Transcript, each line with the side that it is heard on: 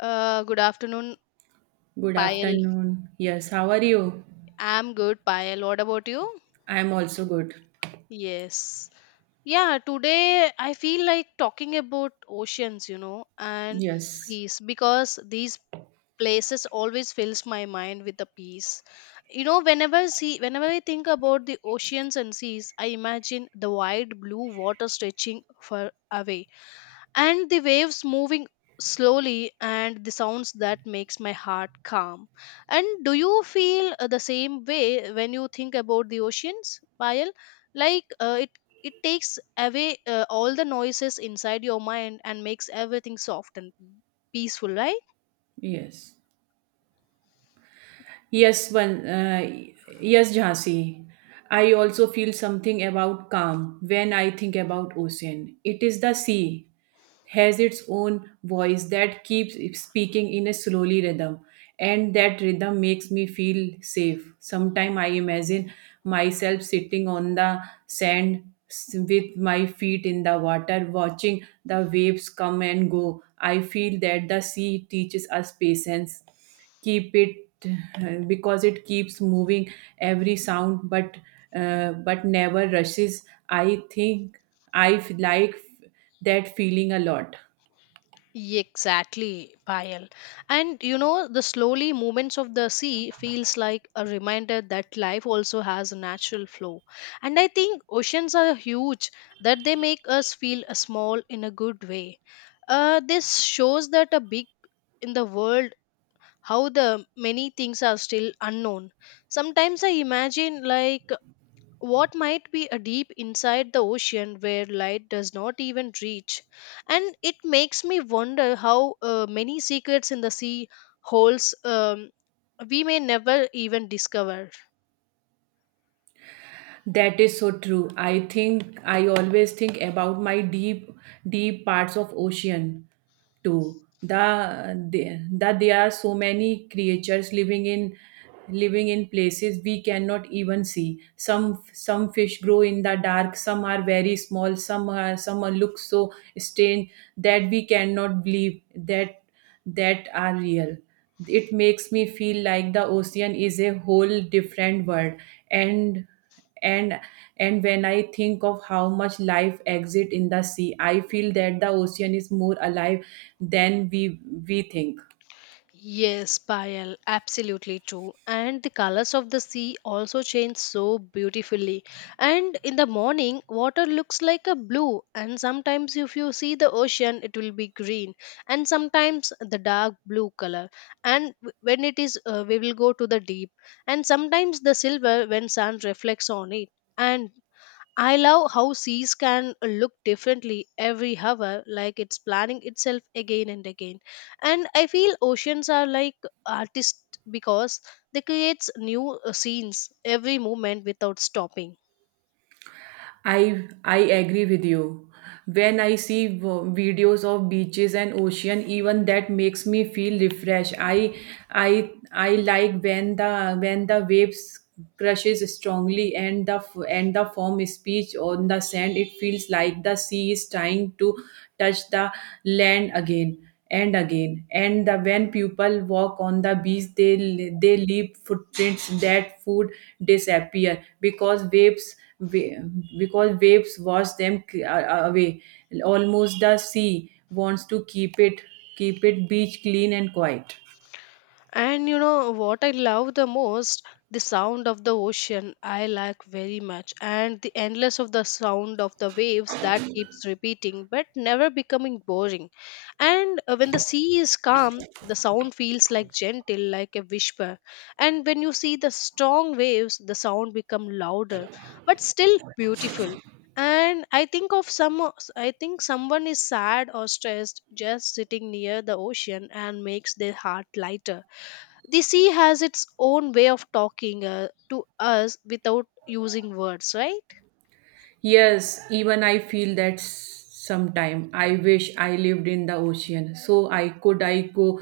left: Good afternoon,
right: Good
left: Payal.
right: afternoon. Yes, how are you?
left: I'm good, Payal. What about you?
right: I am also good.
left: Yes. Yeah, today I feel like talking about oceans, you know, and
right: Yes,
left: seas because these places always fills my mind with the peace. You know, whenever I think about the oceans and seas, I imagine the wide blue water stretching far away, and the waves moving slowly, and the sounds that makes my heart calm. And do you feel the same way when you think about the oceans, payal? Like it takes away all the noises inside your mind and makes everything soft and peaceful, right?
right: yes, yes. One, yes, Jhansi. I also feel something about calm when I think about ocean. It is the sea has its own voice that keeps speaking in a slowly rhythm, and that rhythm makes me feel safe. Sometimes I imagine myself sitting on the sand with my feet in the water watching the waves come and go. I feel that the sea teaches us patience. Keep it because it keeps moving every sound, but never rushes. I think I like that feeling a lot.
left: Exactly, Payal. And you know, the slowly movements of the sea feels like a reminder that life also has a natural flow. And I think oceans are huge that they make us feel small in a good way. This shows that a big in the world, how the many things are still unknown. Sometimes I imagine like what might be a deep inside the ocean where light does not even reach, and it makes me wonder how many secrets in the sea holds, we may never even discover.
right: That is so true. I think I always think about my deep, deep parts of ocean too. The that there are so many creatures living in living in places we cannot even see. Some fish grow in the dark. Some are very small. Some are look so strange that we cannot believe that that are real. It makes me feel like the ocean is a whole different world, and and and when I think of how much life exists in the sea, I feel that the ocean is more alive than we think.
left: Yes, Payal, absolutely true. And the colors of the sea also change so beautifully. And in the morning, water looks like a blue, and sometimes if you see the ocean, it will be green, and sometimes the dark blue color. And when it is, we will go to the deep, and sometimes the silver when sun reflects on it. And I love how seas can look differently every hour, like it's planning itself again and again. And I feel oceans are like artists because they creates new scenes every moment without stopping.
right: I agree with you. When I see videos of beaches and ocean, even that makes me feel refreshed. I like when the waves crushes strongly and the foam speech on the sand. It feels like the sea is trying to touch the land again and again. And the when people walk on the beach, they leave footprints that food disappear because waves wash them away. Almost the sea wants to keep it, keep it beach clean and quiet.
left: And you know what I love the most? The sound of the ocean I like very much, and the endless of the sound of the waves that keeps repeating but never becoming boring. And when the sea is calm, the sound feels like gentle, like a whisper. And when you see the strong waves, the sound become louder, but still beautiful. And I think of some, I think someone is sad or stressed just sitting near the ocean and makes their heart lighter. The sea has its own way of talking to us without using words, right?
right: Yes, even I feel that sometime. I wish I lived in the ocean, so I could I go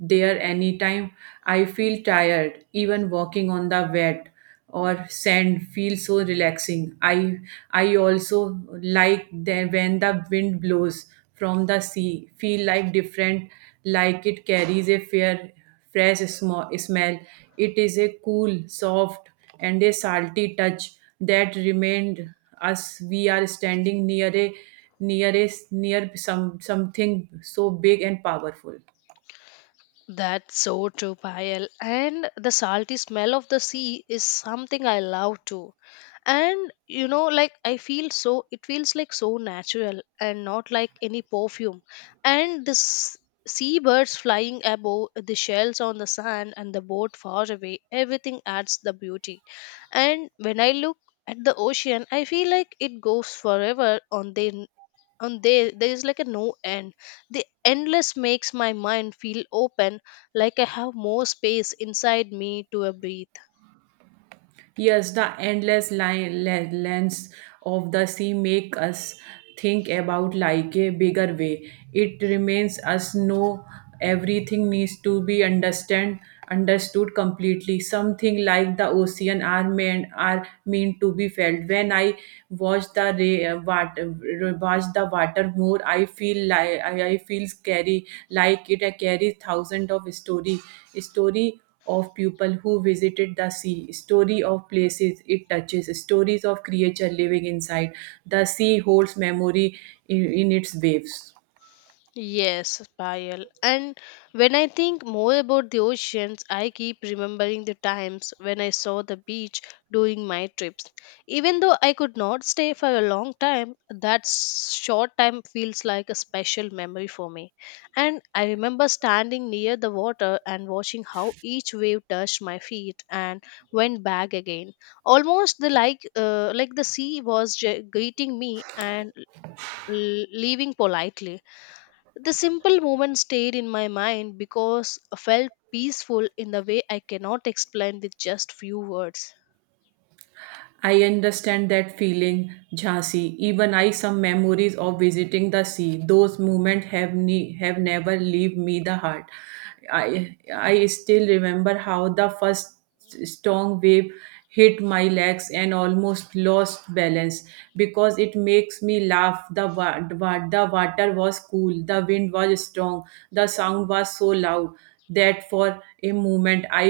right: there anytime. I feel tired. Even walking on the wet or sand feels so relaxing. I also like the, when the wind blows from the sea. Feel like different, like it carries a fair fresh smell. It is a cool, soft, and a salty touch that remained us. We are standing near a near a near some something so big and powerful.
left: That's so true, Payal. And the salty smell of the sea is something I love too. And you know, like, I feel so, it feels like so natural and not like any perfume. And this seabirds flying above, the shells on the sand, and the boat far away, everything adds the beauty. And when I look at the ocean, I feel like it goes forever on their, on there, there is like a no end. The endless makes my mind feel open, like I have more space inside me to a breathe.
right: Yes, the endless line, lens of the sea make us think about like a bigger way. It remains us know everything needs to be understand understood completely. Something like the ocean are meant to be felt. When I watch the ray, water, watch the water more, I feel like I feel scary like it carries thousand of story of people who visited the sea, story of places it touches, stories of creature living inside. The sea holds memory in its waves.
left: Yes, Payal. And when I think more about the oceans, I keep remembering the times when I saw the beach during my trips. Even though I could not stay for a long time, that short time feels like a special memory for me. And I remember standing near the water and watching how each wave touched my feet and went back again. Almost the like the sea was greeting me and leaving politely. The simple moment stayed in my mind because I felt peaceful in the way I cannot explain with just few words.
right: I understand that feeling, Jhansi. Even I some memories of visiting the sea. Those moments have have never leave me the heart. I still remember how the first strong wave hit my legs and almost lost balance because it makes me laugh. The water was cool, the wind was strong, the sound was so loud that for a moment i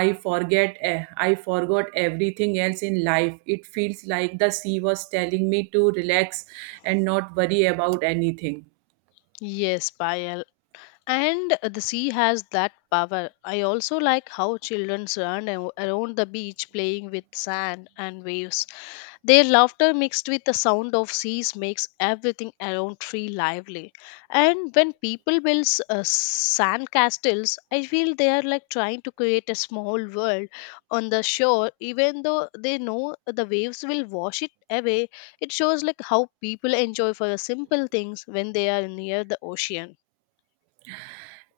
right: i forget eh, i forgot everything else in life. It feels like the sea was telling me to relax and not worry about anything.
left: Yes, Payal. And the sea has that power. I also like how children run around the beach playing with sand and waves. Their laughter mixed with the sound of seas makes everything around tree lively. And when people build sand castles, I feel they are like trying to create a small world on the shore, even though they know the waves will wash it away. It shows like how people enjoy for the simple things when they are near the ocean.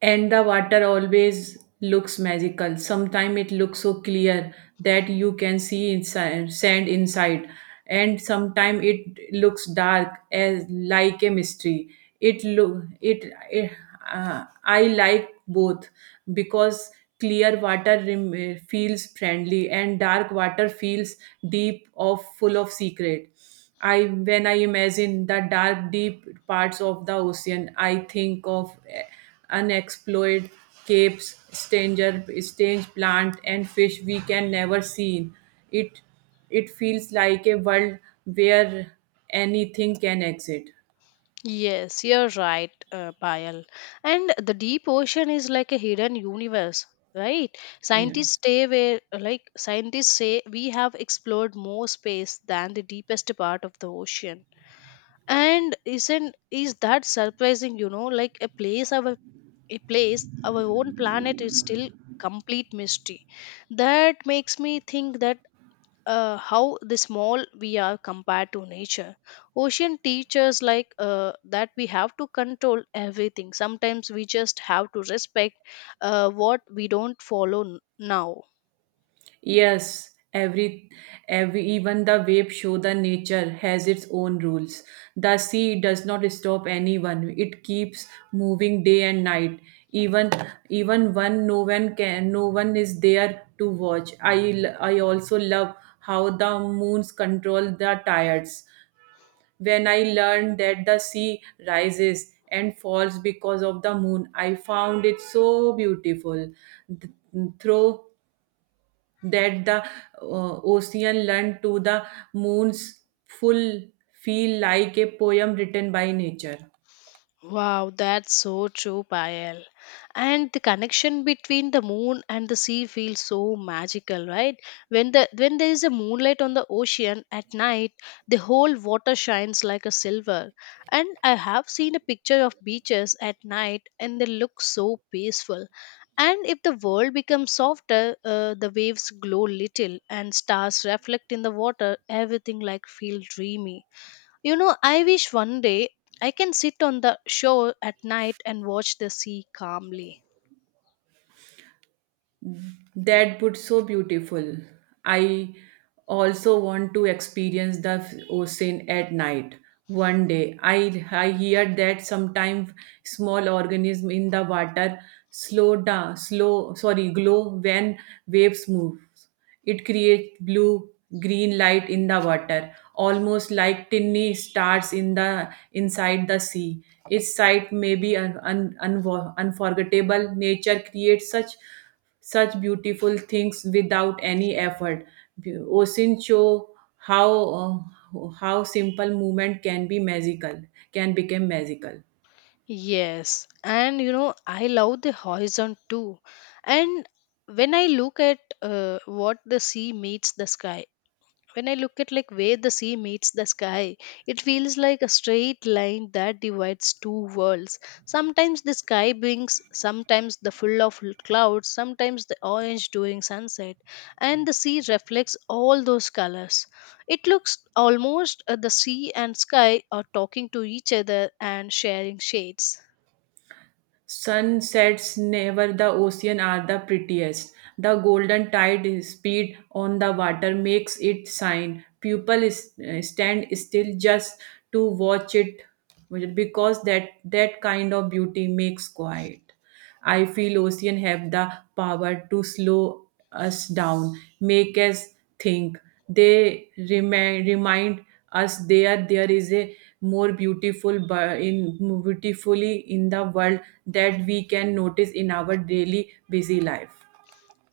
right: And the water always looks magical. Sometimes it looks so clear that you can see inside sand inside, and sometimes it looks dark as like a mystery. It look it, it I like both because clear water feels friendly and dark water feels deep of full of secret. I when I imagine the dark, deep parts of the ocean, I think of unexplored capes, stranger, strange plant and fish we can never see. It it feels like a world where anything can exist.
left: Yes, you're right, Payal. And the deep ocean is like a hidden universe, right? Scientists
right: Yes.
left: stay where, like scientists say, we have explored more space than the deepest part of the ocean. And isn't is that surprising? You know, like a place, our own planet is still complete mystery. That makes me think that how the small we are compared to nature. Ocean teaches like that we have to control everything, sometimes we just have to respect what we don't follow now.
right: Yes, every even the wave show the nature has its own rules. The sea does not stop anyone. It keeps moving day and night. Even even one no one can no one is there to watch. I also love how the moons control the tides. When I learned that the sea rises and falls because of the moon, I found it so beautiful. Th- through that the ocean learned to the moon's full feel like a poem written by nature.
left: Wow, that's so true, Payal. And the connection between the moon and the sea feels so magical, right? When there is a moonlight on the ocean at night, the whole water shines like a silver. And I have seen a picture of beaches at night, and they look so peaceful. And if the world becomes softer, the waves glow little, and stars reflect in the water. Everything like feel dreamy. You know, I wish one day I can sit on the shore at night and watch the sea calmly.
right: That would so beautiful. I also want to experience the ocean at night one day. I hear that sometimes small organism in the water slow down slow sorry glow when waves move. It creates blue green light in the water, almost like tiny stars in the inside the sea. Its sight may be unforgettable. Nature creates such beautiful things without any effort. Ocean show how, how simple movement can be magical, can become magical.
left: Yes, and you know, I love the horizon too. And when I look at what the sea meets the sky, when I look at like where the sea meets the sky, it feels like a straight line that divides two worlds. Sometimes the full of clouds, sometimes the orange during sunset, and the sea reflects all those colors. It looks almost the sea and sky are talking to each other and sharing shades.
right: Sunsets never the ocean are the prettiest. The golden tide speed on the water makes it shine. People is, stand still just to watch it because that kind of beauty makes quiet. I feel ocean have the power to slow us down, make us think. They remind us there is a more beautiful in beautifully in the world that we can notice in our daily busy life.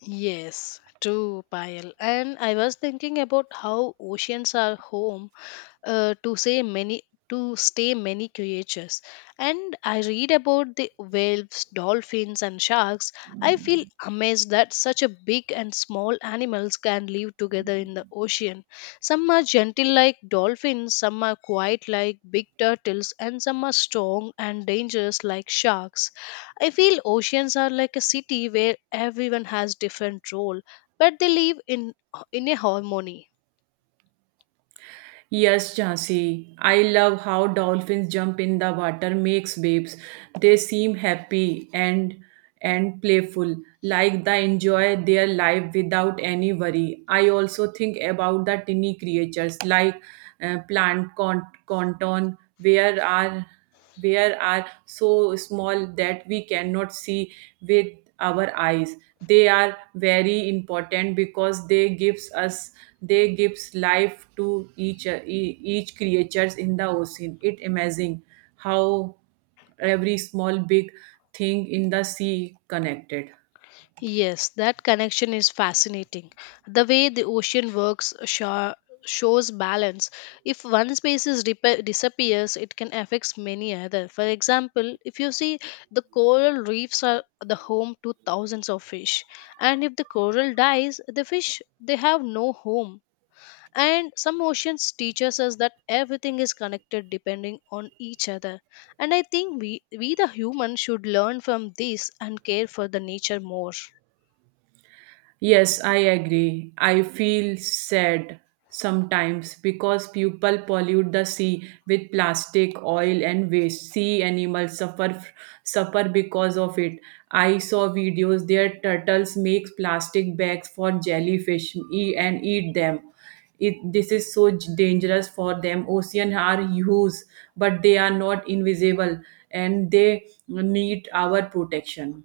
left: Yes, true, Payal. And I was thinking about how oceans are home uh, to say many to stay many creatures. And I read about the whales, dolphins, and sharks. I feel amazed that such a big and small animals can live together in the ocean. Some are gentle like dolphins, some are quiet like big turtles, and some are strong and dangerous like sharks. I feel oceans are like a city where everyone has different role, but they live in a harmony.
right: Yes, Jhansi. I love how dolphins jump in the water makes waves. They seem happy and playful, like they enjoy their life without any worry. I also think about the tiny creatures like, plant conton, where are so small that we cannot see with our eyes. They are very important because they gives life to each creatures in the ocean. It amazing how every small big thing in the sea connected.
left: Yes, that connection is fascinating. The way the ocean works shows balance. If one species disappears, it can affect many other. For example, if you see the coral reefs are the home to thousands of fish, and if the coral dies, the fish they have no home. And some oceans teaches us that everything is connected depending on each other. And I think we the human should learn from this and care for the nature more.
right: Yes, I agree. I feel sad sometimes because people pollute the sea with plastic, oil, and waste. Sea animals suffer because of it. I saw videos there turtles make plastic bags for jellyfish and eat them. It, this is so dangerous for them. Ocean are huge, but they are not invisible, and they need our protection.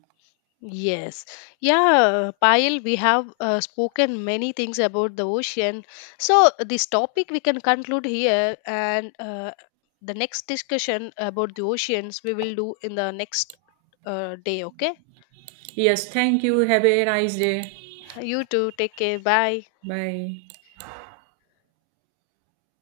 left: Yes. Yeah, Payal, we have spoken many things about the ocean. So, this topic we can conclude here, and the next discussion about the oceans we will do in the next day, okay?
right: Yes, thank you. Have a nice day.
left: You too, take care. Bye.
right: Bye.